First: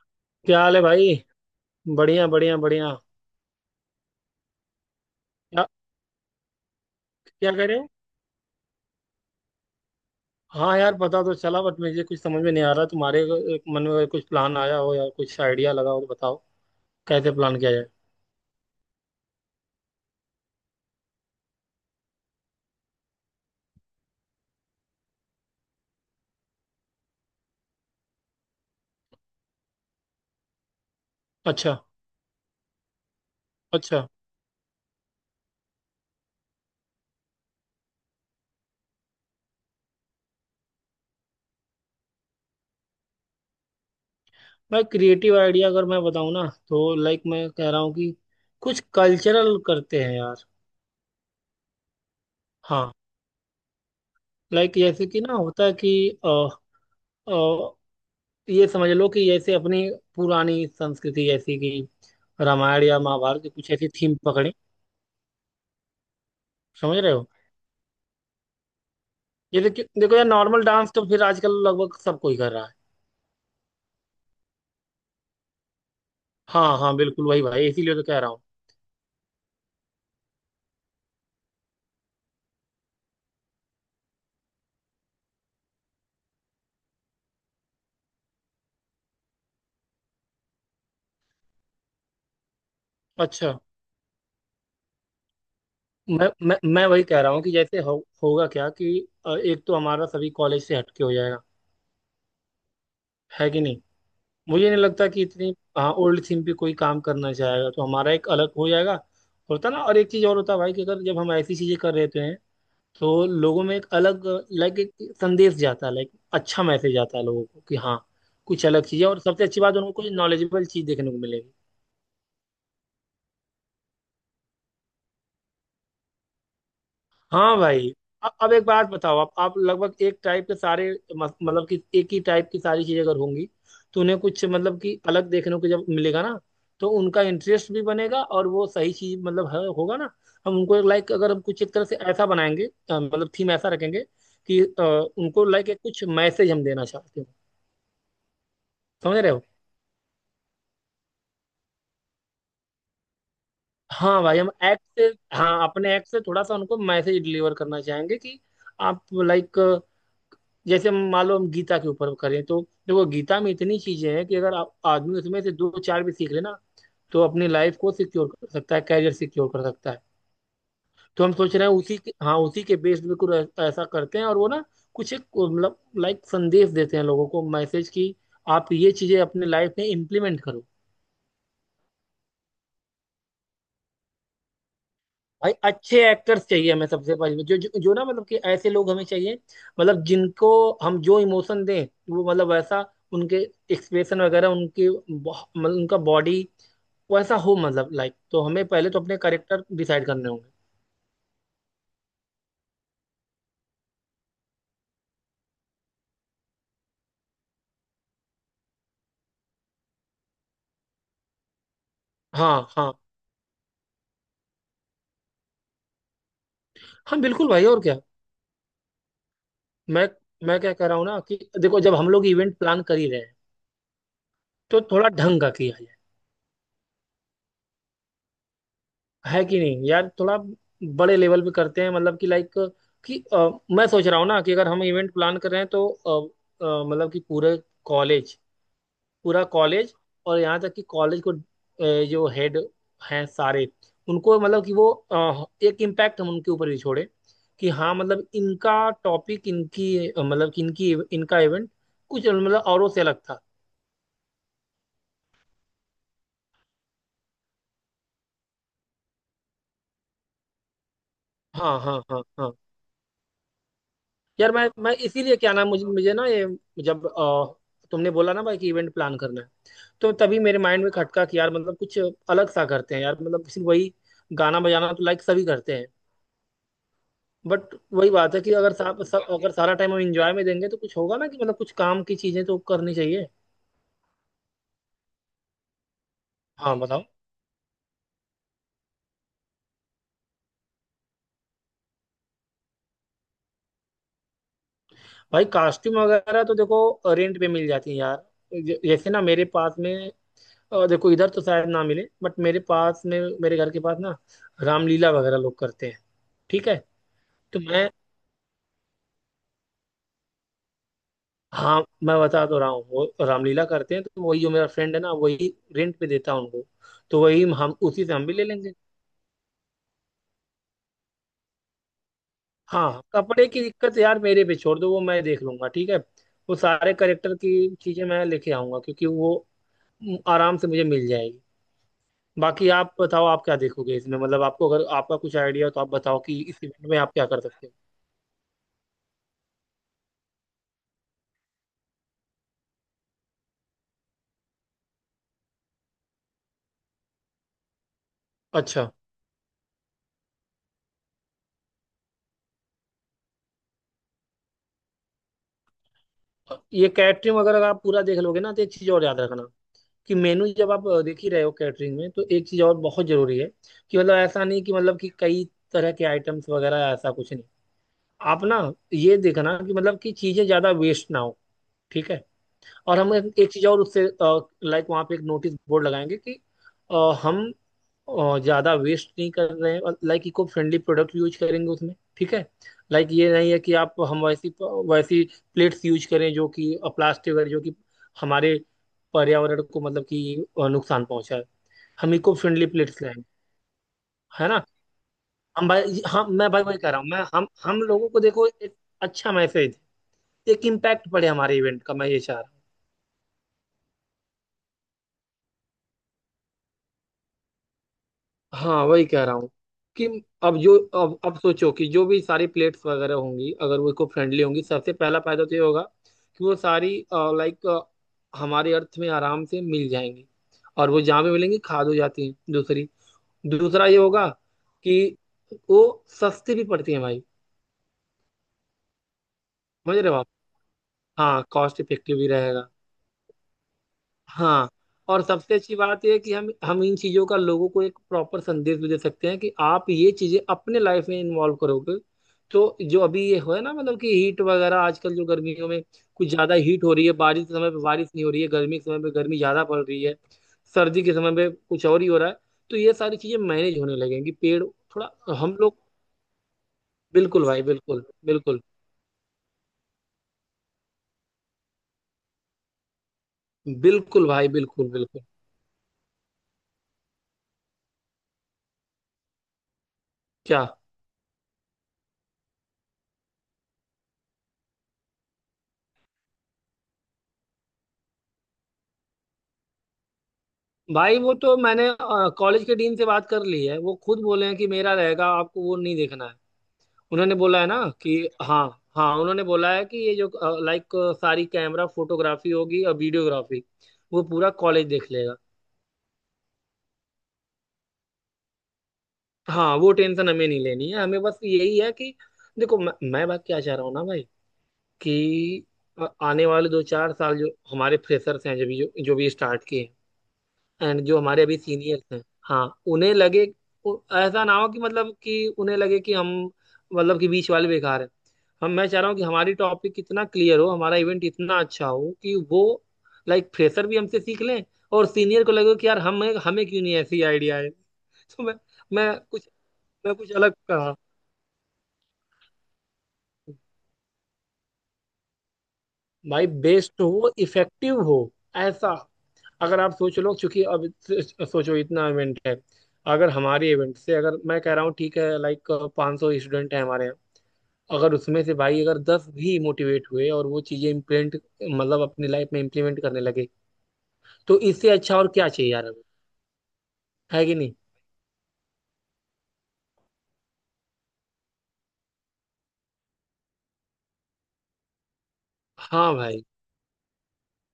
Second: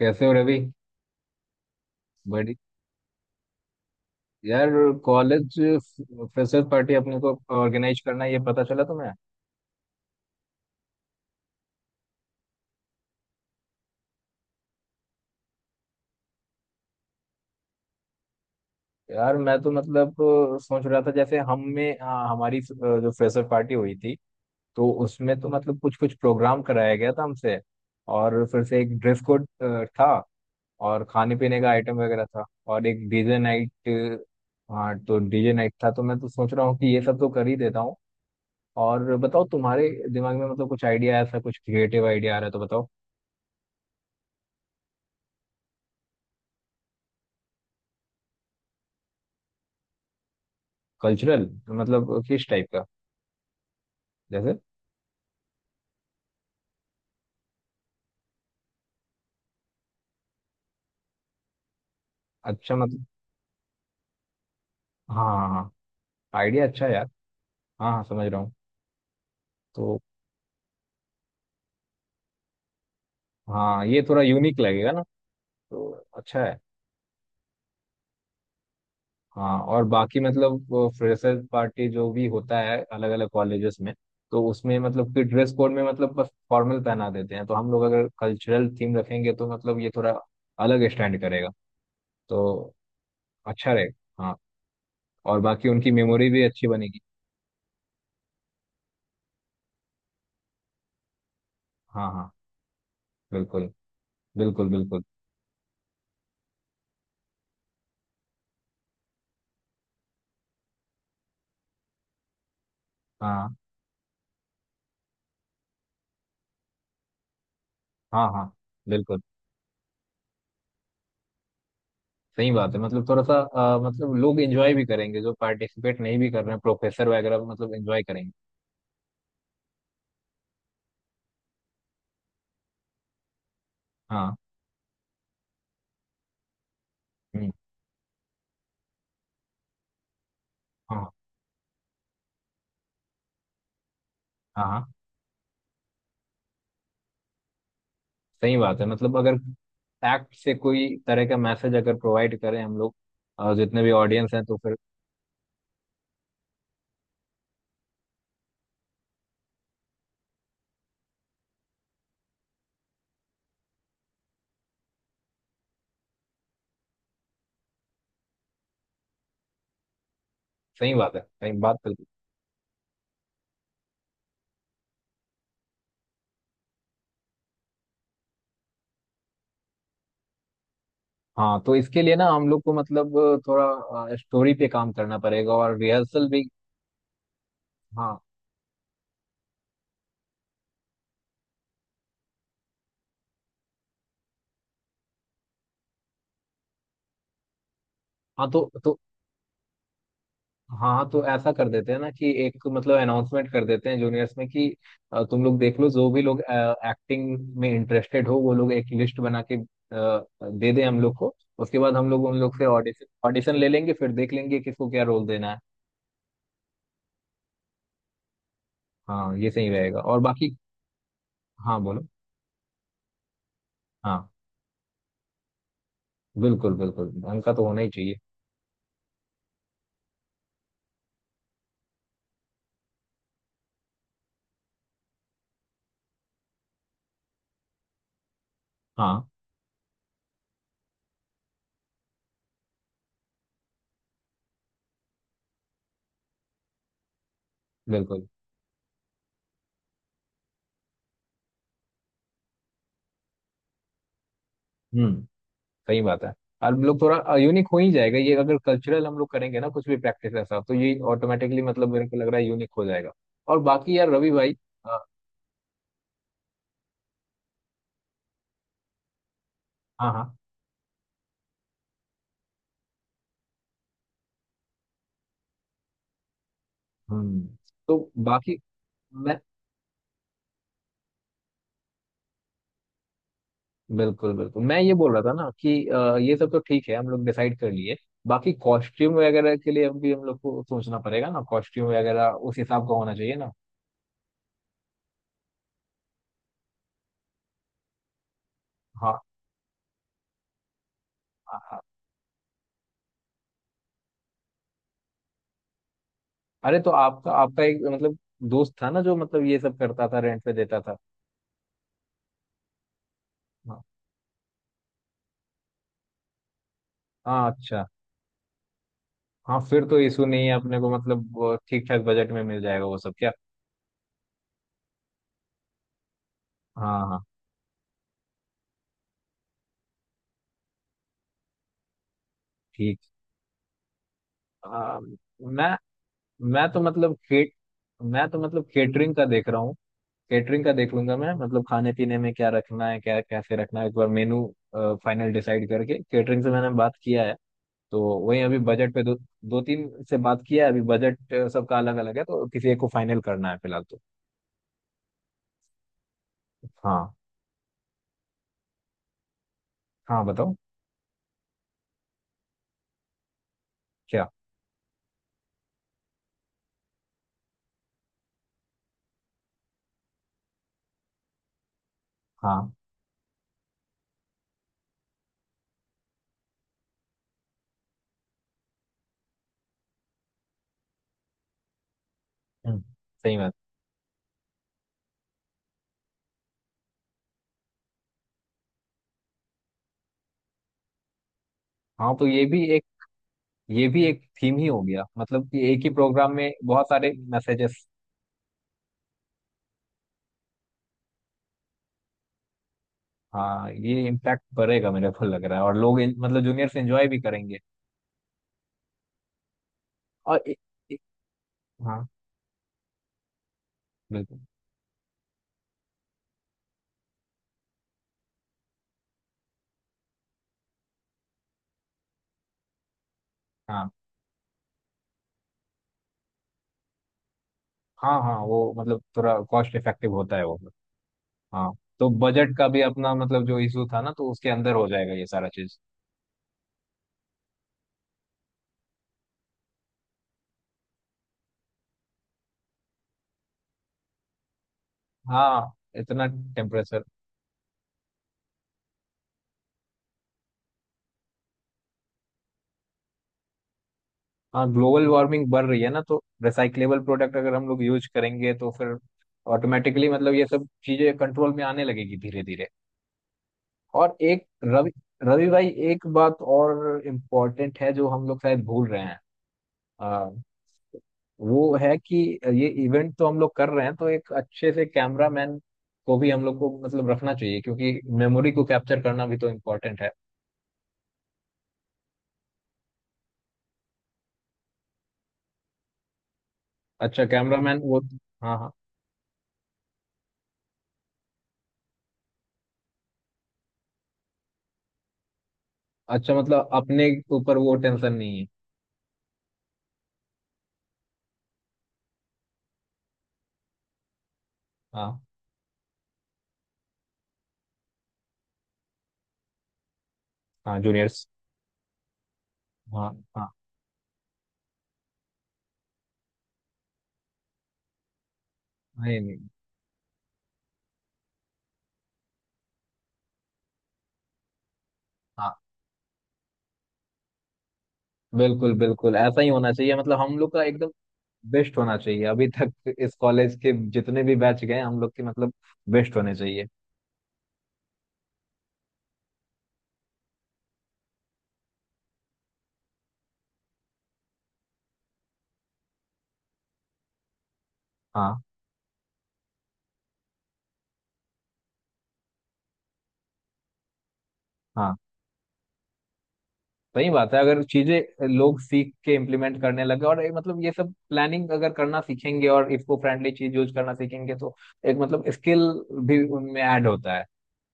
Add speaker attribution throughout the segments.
Speaker 1: कैसे हो रवि।
Speaker 2: क्या हाल है भाई। बढ़िया
Speaker 1: बड़ी
Speaker 2: बढ़िया बढ़िया।
Speaker 1: यार कॉलेज
Speaker 2: क्या?
Speaker 1: फ्रेशर पार्टी अपने को
Speaker 2: क्या कह रहे हो?
Speaker 1: ऑर्गेनाइज करना है, ये पता चला तुम्हें?
Speaker 2: हाँ यार, पता तो चला बट मुझे कुछ समझ में नहीं आ रहा। तुम्हारे मन में कुछ प्लान आया हो या कुछ आइडिया लगा हो तो बताओ। कैसे प्लान किया जाए।
Speaker 1: यार मैं तो मतलब सोच रहा था जैसे हम में हाँ, हमारी जो फ्रेशर पार्टी हुई थी, तो उसमें तो मतलब कुछ कुछ प्रोग्राम कराया गया था हमसे। और फिर से एक ड्रेस कोड था। और खाने पीने का
Speaker 2: अच्छा।
Speaker 1: आइटम वगैरह था। और एक डीजे नाइट।
Speaker 2: अच्छा।
Speaker 1: हाँ, तो डीजे नाइट था तो मैं तो सोच रहा हूँ कि ये सब तो कर ही देता हूँ। और बताओ तुम्हारे दिमाग में मतलब कुछ आइडिया ऐसा कुछ क्रिएटिव आइडिया आ रहा है तो बताओ।
Speaker 2: मैं क्रिएटिव आइडिया, अगर मैं बताऊँ ना, तो लाइक मैं कह रहा हूँ कि कुछ कल्चरल करते हैं यार।
Speaker 1: कल्चरल मतलब किस टाइप का?
Speaker 2: हाँ।
Speaker 1: जैसे।
Speaker 2: लाइक जैसे कि ना होता है कि अ, अ, ये समझ लो कि जैसे अपनी पुरानी संस्कृति, जैसे कि
Speaker 1: अच्छा
Speaker 2: रामायण या
Speaker 1: मतलब,
Speaker 2: महाभारत की कुछ ऐसी थीम पकड़े।
Speaker 1: हाँ हाँ हाँ, आइडिया अच्छा है
Speaker 2: समझ
Speaker 1: यार।
Speaker 2: रहे हो?
Speaker 1: हाँ हाँ, समझ रहा हूँ।
Speaker 2: ये देखिए।
Speaker 1: तो
Speaker 2: देखो यार, नॉर्मल डांस तो फिर आजकल लगभग सब कोई कर रहा है।
Speaker 1: हाँ, ये थोड़ा यूनिक लगेगा ना। तो अच्छा है।
Speaker 2: हाँ हाँ बिल्कुल वही भाई, इसीलिए तो कह रहा हूँ।
Speaker 1: हाँ, और बाकी मतलब फ्रेशर पार्टी जो भी होता है अलग अलग कॉलेजेस में, तो उसमें मतलब कि ड्रेस कोड में मतलब बस फॉर्मल पहना देते हैं, तो हम लोग अगर कल्चरल थीम रखेंगे तो मतलब ये थोड़ा अलग स्टैंड करेगा, तो
Speaker 2: अच्छा।
Speaker 1: अच्छा रहेगा हाँ। और बाकी उनकी
Speaker 2: मैं
Speaker 1: मेमोरी भी
Speaker 2: मैं
Speaker 1: अच्छी
Speaker 2: मैं
Speaker 1: बनेगी।
Speaker 2: वही कह रहा हूँ कि जैसे होगा क्या कि एक तो हमारा सभी कॉलेज से हटके हो जाएगा।
Speaker 1: हाँ हाँ,
Speaker 2: है कि
Speaker 1: बिल्कुल
Speaker 2: नहीं? मुझे
Speaker 1: बिल्कुल
Speaker 2: नहीं
Speaker 1: बिल्कुल।
Speaker 2: लगता कि इतनी, हाँ, ओल्ड थीम पे कोई काम करना चाहेगा, तो हमारा एक अलग हो जाएगा। होता ना। और एक चीज़ और होता है भाई कि अगर जब हम ऐसी चीज़ें कर रहे हैं तो
Speaker 1: हाँ
Speaker 2: लोगों में एक अलग, लाइक एक संदेश जाता है, लाइक अच्छा मैसेज आता है लोगों को कि हाँ
Speaker 1: हाँ हाँ,
Speaker 2: कुछ अलग चीज़ है। और
Speaker 1: बिल्कुल।
Speaker 2: सबसे अच्छी बात, उनको कुछ नॉलेजेबल चीज़ देखने को मिलेगी।
Speaker 1: सही बात है मतलब थोड़ा सा मतलब लोग एंजॉय भी करेंगे जो पार्टिसिपेट नहीं भी कर रहे हैं, प्रोफेसर वगैरह
Speaker 2: हाँ
Speaker 1: मतलब
Speaker 2: भाई।
Speaker 1: एंजॉय करेंगे।
Speaker 2: अब एक बात बताओ, आप लगभग एक टाइप के सारे मतलब कि एक ही टाइप की सारी चीजें अगर होंगी तो उन्हें
Speaker 1: हाँ।
Speaker 2: कुछ मतलब कि अलग देखने को जब मिलेगा ना, तो उनका
Speaker 1: हम्म,
Speaker 2: इंटरेस्ट भी बनेगा और वो सही चीज मतलब होगा ना। हम उनको एक
Speaker 1: हाँ
Speaker 2: लाइक, अगर हम कुछ एक तरह से ऐसा बनाएंगे, मतलब थीम ऐसा रखेंगे कि
Speaker 1: हाँ हाँ,
Speaker 2: उनको लाइक एक कुछ मैसेज हम देना चाहते हो।
Speaker 1: सही बात है मतलब
Speaker 2: समझ रहे
Speaker 1: अगर
Speaker 2: हो?
Speaker 1: एक्ट से कोई तरह का मैसेज अगर प्रोवाइड करें हम लोग जितने भी
Speaker 2: हाँ
Speaker 1: ऑडियंस
Speaker 2: भाई,
Speaker 1: हैं,
Speaker 2: हम
Speaker 1: तो फिर
Speaker 2: एक्ट से, हाँ अपने एक्ट से थोड़ा सा उनको मैसेज डिलीवर करना चाहेंगे कि आप लाइक, जैसे मान लो हम गीता के ऊपर करें तो देखो गीता में इतनी चीजें हैं कि अगर आप आदमी उसमें से दो चार भी सीख ले ना, तो अपनी लाइफ को सिक्योर कर सकता है, कैरियर सिक्योर कर सकता है।
Speaker 1: सही बात है,
Speaker 2: तो हम
Speaker 1: सही
Speaker 2: सोच रहे हैं
Speaker 1: बात
Speaker 2: उसी
Speaker 1: बिल्कुल।
Speaker 2: के, हाँ उसी के बेस पे कुछ ऐसा करते हैं, और वो ना कुछ एक मतलब लाइक संदेश देते हैं लोगों को, मैसेज की आप ये चीजें अपने लाइफ में इम्प्लीमेंट करो।
Speaker 1: हाँ, तो इसके लिए ना हम लोग को मतलब थोड़ा स्टोरी पे काम करना
Speaker 2: भाई
Speaker 1: पड़ेगा और
Speaker 2: अच्छे
Speaker 1: रिहर्सल भी।
Speaker 2: एक्टर्स चाहिए हमें सबसे पहले, जो, जो जो ना
Speaker 1: हाँ,
Speaker 2: मतलब कि ऐसे लोग हमें चाहिए, मतलब जिनको हम जो इमोशन दें वो मतलब वैसा, उनके एक्सप्रेशन वगैरह, उनकी मतलब उनका बॉडी वैसा हो, मतलब लाइक तो
Speaker 1: हाँ
Speaker 2: हमें
Speaker 1: तो
Speaker 2: पहले
Speaker 1: तो
Speaker 2: तो अपने करेक्टर डिसाइड करने होंगे।
Speaker 1: हाँ, तो ऐसा कर देते हैं ना कि एक मतलब अनाउंसमेंट कर देते हैं जूनियर्स में कि तुम लोग देख लो जो भी लोग एक्टिंग में इंटरेस्टेड हो, वो लोग एक लिस्ट बना के दे दें हम लोग को, उसके बाद हम लोग उन लोग से
Speaker 2: हाँ हाँ
Speaker 1: ऑडिशन ऑडिशन ले लेंगे, फिर देख लेंगे किसको क्या रोल देना है।
Speaker 2: हाँ बिल्कुल भाई, और क्या।
Speaker 1: हाँ, ये सही रहेगा
Speaker 2: मैं
Speaker 1: और बाकी
Speaker 2: मैं क्या कह रहा हूँ ना कि
Speaker 1: हाँ
Speaker 2: देखो, जब
Speaker 1: बोलो।
Speaker 2: हम लोग इवेंट प्लान कर ही रहे हैं
Speaker 1: हाँ
Speaker 2: तो थोड़ा ढंग का किया जाए।
Speaker 1: बिल्कुल बिल्कुल, ढंग का तो होना ही चाहिए।
Speaker 2: है कि नहीं यार? थोड़ा बड़े लेवल पे करते हैं, मतलब कि लाइक कि मैं सोच रहा हूँ ना कि अगर हम इवेंट प्लान कर रहे हैं तो मतलब कि पूरे कॉलेज,
Speaker 1: हाँ
Speaker 2: पूरा कॉलेज, और यहाँ तक कि कॉलेज को जो हेड हैं सारे, उनको मतलब कि वो एक इम्पैक्ट हम उनके ऊपर भी छोड़े कि हाँ
Speaker 1: बिल्कुल।
Speaker 2: मतलब इनका टॉपिक, इनकी मतलब कि इनकी इनका इवेंट कुछ मतलब औरों से अलग था।
Speaker 1: हम्म, सही बात है। और लोग थोड़ा यूनिक हो ही जाएगा, ये अगर कल्चरल हम लोग करेंगे ना कुछ भी प्रैक्टिस ऐसा, तो ये ऑटोमेटिकली
Speaker 2: हाँ
Speaker 1: मतलब
Speaker 2: हाँ
Speaker 1: मेरे को
Speaker 2: हाँ
Speaker 1: लग रहा है
Speaker 2: हाँ।
Speaker 1: यूनिक हो जाएगा। और बाकी यार रवि
Speaker 2: यार
Speaker 1: भाई,
Speaker 2: मैं
Speaker 1: अ,
Speaker 2: इसीलिए, क्या नाम, मुझे मुझे ना ये, जब तुमने बोला ना भाई कि इवेंट प्लान करना है,
Speaker 1: हाँ
Speaker 2: तो
Speaker 1: हाँ।
Speaker 2: तभी मेरे माइंड में खटका कि यार मतलब कुछ अलग सा करते हैं यार। मतलब सिर्फ वही गाना बजाना तो लाइक सभी करते हैं।
Speaker 1: हम्म,
Speaker 2: बट
Speaker 1: तो
Speaker 2: वही बात है कि
Speaker 1: बाकी
Speaker 2: अगर सा, सा,
Speaker 1: मैं
Speaker 2: अगर सारा टाइम हम इंजॉय में देंगे तो कुछ होगा ना कि, मतलब कुछ काम की चीजें तो करनी चाहिए।
Speaker 1: बिल्कुल बिल्कुल, मैं ये बोल रहा था ना कि ये सब तो
Speaker 2: हाँ
Speaker 1: ठीक है
Speaker 2: बताओ।
Speaker 1: हम लोग डिसाइड कर लिए। बाकी कॉस्ट्यूम वगैरह के लिए भी हम लोग को सोचना पड़ेगा ना, कॉस्ट्यूम वगैरह उस हिसाब का होना चाहिए ना।
Speaker 2: भाई कॉस्ट्यूम वगैरह तो देखो रेंट पे मिल जाती है यार। जैसे
Speaker 1: हाँ
Speaker 2: ना मेरे पास में देखो, इधर तो
Speaker 1: हाँ,
Speaker 2: शायद
Speaker 1: हाँ।
Speaker 2: ना मिले, बट मेरे पास में, मेरे घर के पास ना रामलीला वगैरह लोग करते हैं। ठीक है?
Speaker 1: अरे, तो आपका
Speaker 2: तो
Speaker 1: आपका एक
Speaker 2: मैं,
Speaker 1: मतलब दोस्त था ना जो मतलब ये सब करता था, रेंट पे देता था।
Speaker 2: हाँ मैं बता तो रहा हूँ, वो रामलीला
Speaker 1: हाँ
Speaker 2: करते हैं तो वही जो मेरा फ्रेंड है ना, वही रेंट पे देता है उनको। तो वही,
Speaker 1: हाँ,
Speaker 2: हम
Speaker 1: अच्छा।
Speaker 2: उसी से हम भी ले लेंगे।
Speaker 1: हाँ, फिर तो इशू नहीं है अपने को, मतलब ठीक ठाक बजट में मिल जाएगा वो
Speaker 2: हाँ
Speaker 1: सब क्या।
Speaker 2: कपड़े की दिक्कत यार मेरे पे छोड़ दो, वो मैं देख लूंगा, ठीक है। वो सारे
Speaker 1: हाँ हाँ,
Speaker 2: करेक्टर की चीजें मैं लेके आऊंगा क्योंकि वो आराम से मुझे मिल जाएगी। बाकी आप
Speaker 1: ठीक।
Speaker 2: बताओ आप क्या देखोगे इसमें, मतलब आपको अगर
Speaker 1: आ,
Speaker 2: आपका कुछ आइडिया हो
Speaker 1: मैं
Speaker 2: तो आप बताओ कि इस
Speaker 1: मैं तो
Speaker 2: इवेंट में आप
Speaker 1: मतलब
Speaker 2: क्या कर
Speaker 1: केट
Speaker 2: सकते
Speaker 1: मैं तो मतलब केटरिंग का देख रहा हूँ। केटरिंग का देख लूंगा मैं, मतलब खाने पीने में क्या रखना है, क्या कैसे रखना है, एक बार मेनू फाइनल डिसाइड करके केटरिंग से मैंने बात किया है। तो वही अभी
Speaker 2: हो। अच्छा।
Speaker 1: बजट पे दो दो तीन से बात किया है, अभी बजट सबका अलग अलग है तो किसी एक को फाइनल करना है फिलहाल तो।
Speaker 2: ये
Speaker 1: हाँ
Speaker 2: कैटरिंग वगैरह का आप पूरा देख लोगे ना, तो एक चीज और याद रखना कि
Speaker 1: हाँ,
Speaker 2: मेनू
Speaker 1: बताओ
Speaker 2: जब आप देख ही रहे हो कैटरिंग में तो एक चीज और बहुत जरूरी है कि, मतलब
Speaker 1: क्या।
Speaker 2: ऐसा नहीं कि मतलब कि कई तरह के आइटम्स वगैरह, ऐसा कुछ नहीं। आप ना ये देखना कि मतलब कि चीजें ज्यादा वेस्ट ना हो, ठीक है।
Speaker 1: हाँ।
Speaker 2: और हम एक एक चीज और उससे लाइक, वहां पे एक नोटिस बोर्ड लगाएंगे कि अ, हम और ज़्यादा वेस्ट नहीं कर रहे हैं, और like eco friendly product use करेंगे उसमें, ठीक है।
Speaker 1: हम्म,
Speaker 2: लाइक ये
Speaker 1: सही
Speaker 2: नहीं
Speaker 1: बात।
Speaker 2: है कि आप, हम वैसी वैसी प्लेट्स यूज करें जो कि प्लास्टिक वगैरह, जो कि हमारे पर्यावरण को मतलब कि नुकसान पहुंचाए।
Speaker 1: हाँ,
Speaker 2: हम
Speaker 1: तो
Speaker 2: इको
Speaker 1: ये भी,
Speaker 2: फ्रेंडली प्लेट्स लाएं।
Speaker 1: ये भी एक
Speaker 2: है
Speaker 1: थीम
Speaker 2: ना।
Speaker 1: ही हो गया मतलब कि
Speaker 2: हम
Speaker 1: एक ही
Speaker 2: भाई हम
Speaker 1: प्रोग्राम
Speaker 2: मैं
Speaker 1: में
Speaker 2: भाई वही
Speaker 1: बहुत
Speaker 2: कह रहा हूँ
Speaker 1: सारे
Speaker 2: मैं। हम
Speaker 1: मैसेजेस।
Speaker 2: लोगों को, देखो एक अच्छा मैसेज, एक इम्पैक्ट पड़े हमारे इवेंट का, मैं ये चाह रहा हूँ।
Speaker 1: हाँ, ये इम्पैक्ट पड़ेगा मेरे को लग रहा है, और लोग मतलब जूनियर्स एंजॉय भी करेंगे।
Speaker 2: हाँ वही कह रहा हूँ कि,
Speaker 1: और ए,
Speaker 2: अब जो
Speaker 1: ए,
Speaker 2: अब सोचो कि जो
Speaker 1: हाँ
Speaker 2: भी सारी प्लेट्स वगैरह होंगी, अगर वो इको
Speaker 1: बिल्कुल।
Speaker 2: फ्रेंडली होंगी, सबसे पहला फायदा तो ये होगा कि वो सारी लाइक हमारे अर्थ में आराम से मिल जाएंगी, और वो जहाँ भी मिलेंगी खाद हो जाती हैं। दूसरी, दूसरा
Speaker 1: हाँ
Speaker 2: ये होगा कि वो सस्ती भी पड़ती है भाई।
Speaker 1: हाँ हाँ, वो मतलब थोड़ा कॉस्ट
Speaker 2: समझ रहे
Speaker 1: इफेक्टिव
Speaker 2: हो आप।
Speaker 1: होता है वो।
Speaker 2: हाँ
Speaker 1: हाँ,
Speaker 2: कॉस्ट
Speaker 1: तो
Speaker 2: इफेक्टिव भी
Speaker 1: बजट का
Speaker 2: रहेगा।
Speaker 1: भी अपना मतलब जो इशू था ना, तो उसके
Speaker 2: हाँ
Speaker 1: अंदर हो जाएगा
Speaker 2: और
Speaker 1: ये सारा
Speaker 2: सबसे अच्छी
Speaker 1: चीज।
Speaker 2: बात यह है कि हम इन चीज़ों का लोगों को एक प्रॉपर संदेश भी दे सकते हैं कि आप ये चीज़ें अपने लाइफ में इन्वॉल्व करोगे, तो जो अभी ये हो है ना, मतलब कि हीट वगैरह आजकल जो गर्मियों
Speaker 1: हाँ,
Speaker 2: में
Speaker 1: इतना
Speaker 2: कुछ ज़्यादा हीट हो
Speaker 1: टेम्परेचर।
Speaker 2: रही है, बारिश के समय पे बारिश नहीं हो रही है, गर्मी के समय पे गर्मी ज़्यादा पड़ रही है, सर्दी के समय पे कुछ और ही हो रहा है, तो ये सारी चीज़ें मैनेज होने लगेंगी। पेड़
Speaker 1: हाँ, ग्लोबल
Speaker 2: थोड़ा,
Speaker 1: वार्मिंग
Speaker 2: हम
Speaker 1: बढ़
Speaker 2: लोग।
Speaker 1: रही है ना, तो रिसाइक्लेबल प्रोडक्ट
Speaker 2: बिल्कुल
Speaker 1: अगर
Speaker 2: भाई
Speaker 1: हम लोग
Speaker 2: बिल्कुल
Speaker 1: यूज करेंगे,
Speaker 2: बिल्कुल।
Speaker 1: तो फिर ऑटोमेटिकली मतलब ये सब चीजें कंट्रोल में आने लगेगी धीरे धीरे। और
Speaker 2: बिल्कुल
Speaker 1: एक
Speaker 2: भाई बिल्कुल
Speaker 1: रवि,
Speaker 2: बिल्कुल।
Speaker 1: रवि भाई एक बात और इम्पोर्टेंट है जो हम लोग शायद भूल रहे हैं। आ,
Speaker 2: क्या?
Speaker 1: वो है कि ये इवेंट तो हम लोग कर रहे हैं, तो एक अच्छे से कैमरामैन को भी हम लोग को मतलब रखना चाहिए, क्योंकि मेमोरी को कैप्चर करना भी तो इम्पोर्टेंट है।
Speaker 2: भाई वो तो मैंने कॉलेज के डीन से बात कर ली है, वो खुद बोले हैं कि मेरा रहेगा, आपको वो नहीं देखना है।
Speaker 1: अच्छा
Speaker 2: उन्होंने बोला है
Speaker 1: कैमरामैन
Speaker 2: ना
Speaker 1: वो।
Speaker 2: कि
Speaker 1: हाँ
Speaker 2: हाँ।
Speaker 1: हाँ।
Speaker 2: हाँ उन्होंने बोला है कि ये जो लाइक सारी कैमरा फोटोग्राफी होगी और वीडियोग्राफी, वो पूरा कॉलेज देख लेगा।
Speaker 1: अच्छा, मतलब अपने ऊपर वो टेंशन नहीं है।
Speaker 2: हाँ वो टेंशन हमें नहीं लेनी है, हमें बस यही है कि देखो मैं बात क्या चाह रहा हूँ ना भाई
Speaker 1: हाँ
Speaker 2: कि आने वाले दो चार साल जो हमारे फ्रेशर्स हैं, जो भी स्टार्ट किए,
Speaker 1: हाँ,
Speaker 2: एंड जो
Speaker 1: जूनियर्स।
Speaker 2: हमारे अभी सीनियर्स हैं, हाँ
Speaker 1: हाँ
Speaker 2: उन्हें लगे,
Speaker 1: हाँ।
Speaker 2: ऐसा ना हो कि मतलब कि उन्हें लगे कि हम मतलब कि बीच वाले बेकार हैं। हम मैं चाह रहा हूँ
Speaker 1: नहीं
Speaker 2: कि
Speaker 1: नहीं,
Speaker 2: हमारी टॉपिक इतना क्लियर हो, हमारा इवेंट इतना अच्छा हो कि वो लाइक फ्रेशर भी हमसे सीख लें, और सीनियर को
Speaker 1: हाँ
Speaker 2: लगे कि यार हमें, हमें क्यों नहीं ऐसी आइडिया है। तो मैं,
Speaker 1: बिल्कुल
Speaker 2: मैं
Speaker 1: बिल्कुल, ऐसा ही
Speaker 2: कुछ
Speaker 1: होना चाहिए,
Speaker 2: मैं
Speaker 1: मतलब
Speaker 2: कुछ
Speaker 1: हम लोग
Speaker 2: अलग
Speaker 1: का एकदम
Speaker 2: कहा।
Speaker 1: बेस्ट होना चाहिए, अभी तक इस कॉलेज के जितने भी बैच गए हम लोग के मतलब बेस्ट होने
Speaker 2: भाई
Speaker 1: चाहिए।
Speaker 2: बेस्ट हो, इफेक्टिव हो। ऐसा अगर आप सोच लो, क्योंकि अब सोचो इतना इवेंट है, अगर हमारे इवेंट से, अगर मैं कह रहा हूँ ठीक है लाइक 500 सौ स्टूडेंट हैं हमारे यहाँ, अगर
Speaker 1: हाँ
Speaker 2: उसमें से भाई अगर दस भी मोटिवेट हुए और वो चीजें इम्प्लेंट, मतलब अपनी लाइफ में इम्प्लीमेंट करने लगे, तो इससे
Speaker 1: हाँ,
Speaker 2: अच्छा और क्या चाहिए यार हमें।
Speaker 1: सही बात है,
Speaker 2: है कि
Speaker 1: अगर
Speaker 2: नहीं।
Speaker 1: चीजें लोग सीख के इम्प्लीमेंट करने लगे और ये मतलब ये सब प्लानिंग अगर करना सीखेंगे और इसको फ्रेंडली चीज यूज करना सीखेंगे, तो एक मतलब स्किल
Speaker 2: हाँ
Speaker 1: भी
Speaker 2: भाई
Speaker 1: उनमें ऐड होता है,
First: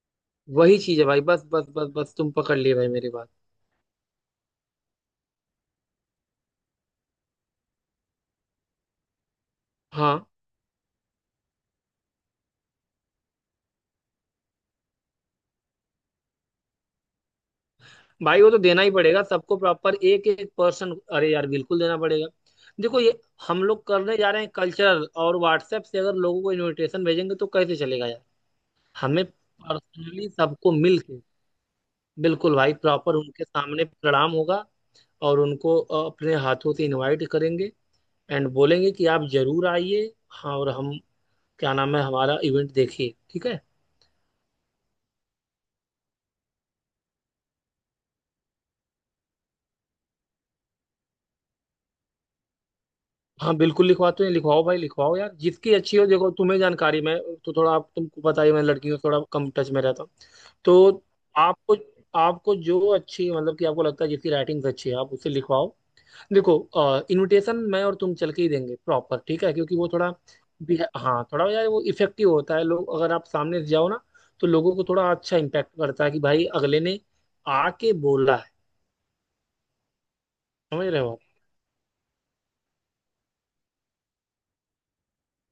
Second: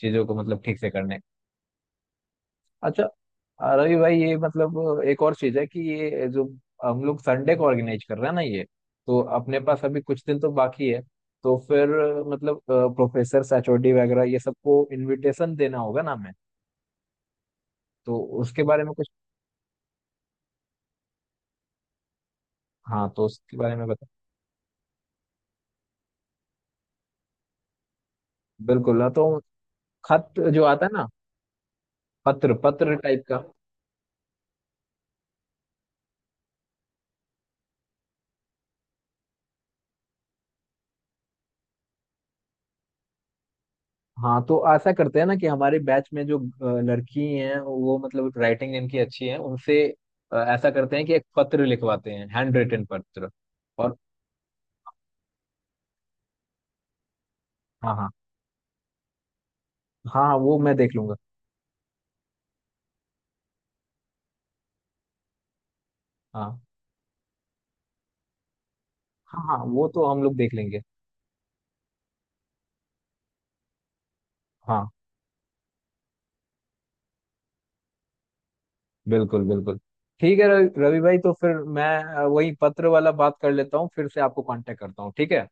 Speaker 1: चीजों को मतलब
Speaker 2: वही
Speaker 1: ठीक से
Speaker 2: चीज है
Speaker 1: करने।
Speaker 2: भाई, बस बस बस बस तुम पकड़ लिए भाई
Speaker 1: अच्छा।
Speaker 2: मेरी बात।
Speaker 1: रवि भाई, ये मतलब एक और चीज है कि ये जो हम लोग संडे को ऑर्गेनाइज कर रहे हैं ना ये, तो अपने पास अभी कुछ
Speaker 2: हाँ
Speaker 1: दिन तो बाकी है। तो फिर मतलब प्रोफेसर एचओडी वगैरह ये सबको इनविटेशन देना होगा ना हमें, तो
Speaker 2: भाई वो तो
Speaker 1: उसके
Speaker 2: देना
Speaker 1: बारे
Speaker 2: ही
Speaker 1: में कुछ।
Speaker 2: पड़ेगा सबको प्रॉपर, एक एक पर्सन, अरे यार बिल्कुल देना पड़ेगा। देखो
Speaker 1: हाँ,
Speaker 2: ये
Speaker 1: तो उसके
Speaker 2: हम
Speaker 1: बारे में
Speaker 2: लोग
Speaker 1: बता
Speaker 2: करने जा रहे हैं कल्चरल, और व्हाट्सएप से अगर लोगों को इनविटेशन भेजेंगे तो कैसे चलेगा यार।
Speaker 1: बिल्कुल, ना
Speaker 2: हमें
Speaker 1: तो
Speaker 2: पर्सनली
Speaker 1: खत जो
Speaker 2: सबको
Speaker 1: आता है ना,
Speaker 2: मिलके,
Speaker 1: पत्र
Speaker 2: बिल्कुल भाई
Speaker 1: पत्र
Speaker 2: प्रॉपर
Speaker 1: टाइप का।
Speaker 2: उनके सामने प्रणाम होगा, और उनको अपने हाथों से इनवाइट करेंगे, एंड बोलेंगे कि आप जरूर आइए। हाँ और हम, क्या नाम है हमारा इवेंट, देखिए ठीक है।
Speaker 1: हाँ, तो ऐसा करते हैं ना कि हमारे बैच में जो लड़की हैं, वो मतलब राइटिंग इनकी अच्छी है उनसे, ऐसा करते हैं कि एक पत्र लिखवाते हैं, हैंड रिटन पत्र।
Speaker 2: हाँ बिल्कुल
Speaker 1: और
Speaker 2: लिखवाते हैं, लिखवाओ भाई लिखवाओ यार जिसकी अच्छी हो, देखो तुम्हें जानकारी, मैं तो थोड़ा, आप,
Speaker 1: हाँ हाँ,
Speaker 2: तुमको पता ही है, मैं लड़कियों से थोड़ा कम टच में रहता हूँ।
Speaker 1: हाँ हाँ, वो मैं देख
Speaker 2: तो
Speaker 1: लूंगा।
Speaker 2: आपको, जो अच्छी मतलब कि आपको लगता है जिसकी राइटिंग्स अच्छी है आप उसे लिखवाओ। देखो
Speaker 1: हाँ
Speaker 2: इनविटेशन मैं और तुम चल के ही देंगे प्रॉपर,
Speaker 1: हाँ
Speaker 2: ठीक है,
Speaker 1: हाँ,
Speaker 2: क्योंकि
Speaker 1: वो
Speaker 2: वो
Speaker 1: तो
Speaker 2: थोड़ा
Speaker 1: हम लोग देख लेंगे।
Speaker 2: हाँ थोड़ा यार, वो इफेक्टिव होता है। लोग, अगर आप सामने से जाओ ना, तो लोगों को
Speaker 1: हाँ,
Speaker 2: थोड़ा अच्छा इम्पैक्ट करता है कि भाई अगले ने आके बोला है।
Speaker 1: बिल्कुल बिल्कुल। ठीक है रवि,
Speaker 2: समझ
Speaker 1: रवि
Speaker 2: रहे
Speaker 1: भाई
Speaker 2: हो।
Speaker 1: तो फिर मैं वही पत्र वाला बात कर लेता हूँ, फिर से आपको कांटेक्ट करता हूँ ठीक है।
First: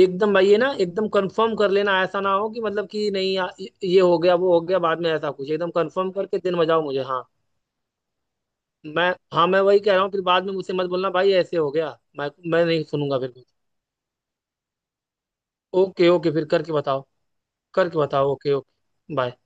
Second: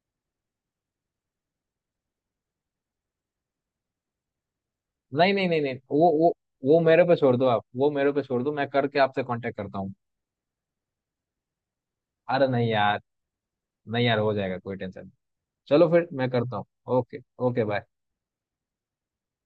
Speaker 2: एकदम भाई, ये ना एकदम कंफर्म कर लेना, ऐसा ना हो कि मतलब कि नहीं ये हो गया वो हो गया बाद में ऐसा
Speaker 1: नहीं नहीं
Speaker 2: कुछ,
Speaker 1: नहीं
Speaker 2: एकदम
Speaker 1: नहीं, वो
Speaker 2: कंफर्म
Speaker 1: वो
Speaker 2: करके दिन
Speaker 1: वो
Speaker 2: बजाओ मुझे,
Speaker 1: मेरे पे
Speaker 2: हाँ।
Speaker 1: छोड़ दो आप, वो मेरे पे छोड़ दो, मैं करके
Speaker 2: मैं
Speaker 1: आपसे
Speaker 2: हाँ
Speaker 1: कांटेक्ट
Speaker 2: मैं
Speaker 1: करता
Speaker 2: वही
Speaker 1: हूँ।
Speaker 2: कह रहा हूँ, फिर बाद में मुझसे मत बोलना भाई ऐसे हो गया। मैं
Speaker 1: अरे
Speaker 2: मैं
Speaker 1: नहीं
Speaker 2: नहीं
Speaker 1: यार,
Speaker 2: सुनूंगा फिर।
Speaker 1: नहीं यार हो जाएगा, कोई टेंशन नहीं। चलो फिर
Speaker 2: ओके
Speaker 1: मैं
Speaker 2: ओके फिर
Speaker 1: करता हूँ।
Speaker 2: करके बताओ।
Speaker 1: Okay okay bye.
Speaker 2: करके बताओ ओके ओके बाय।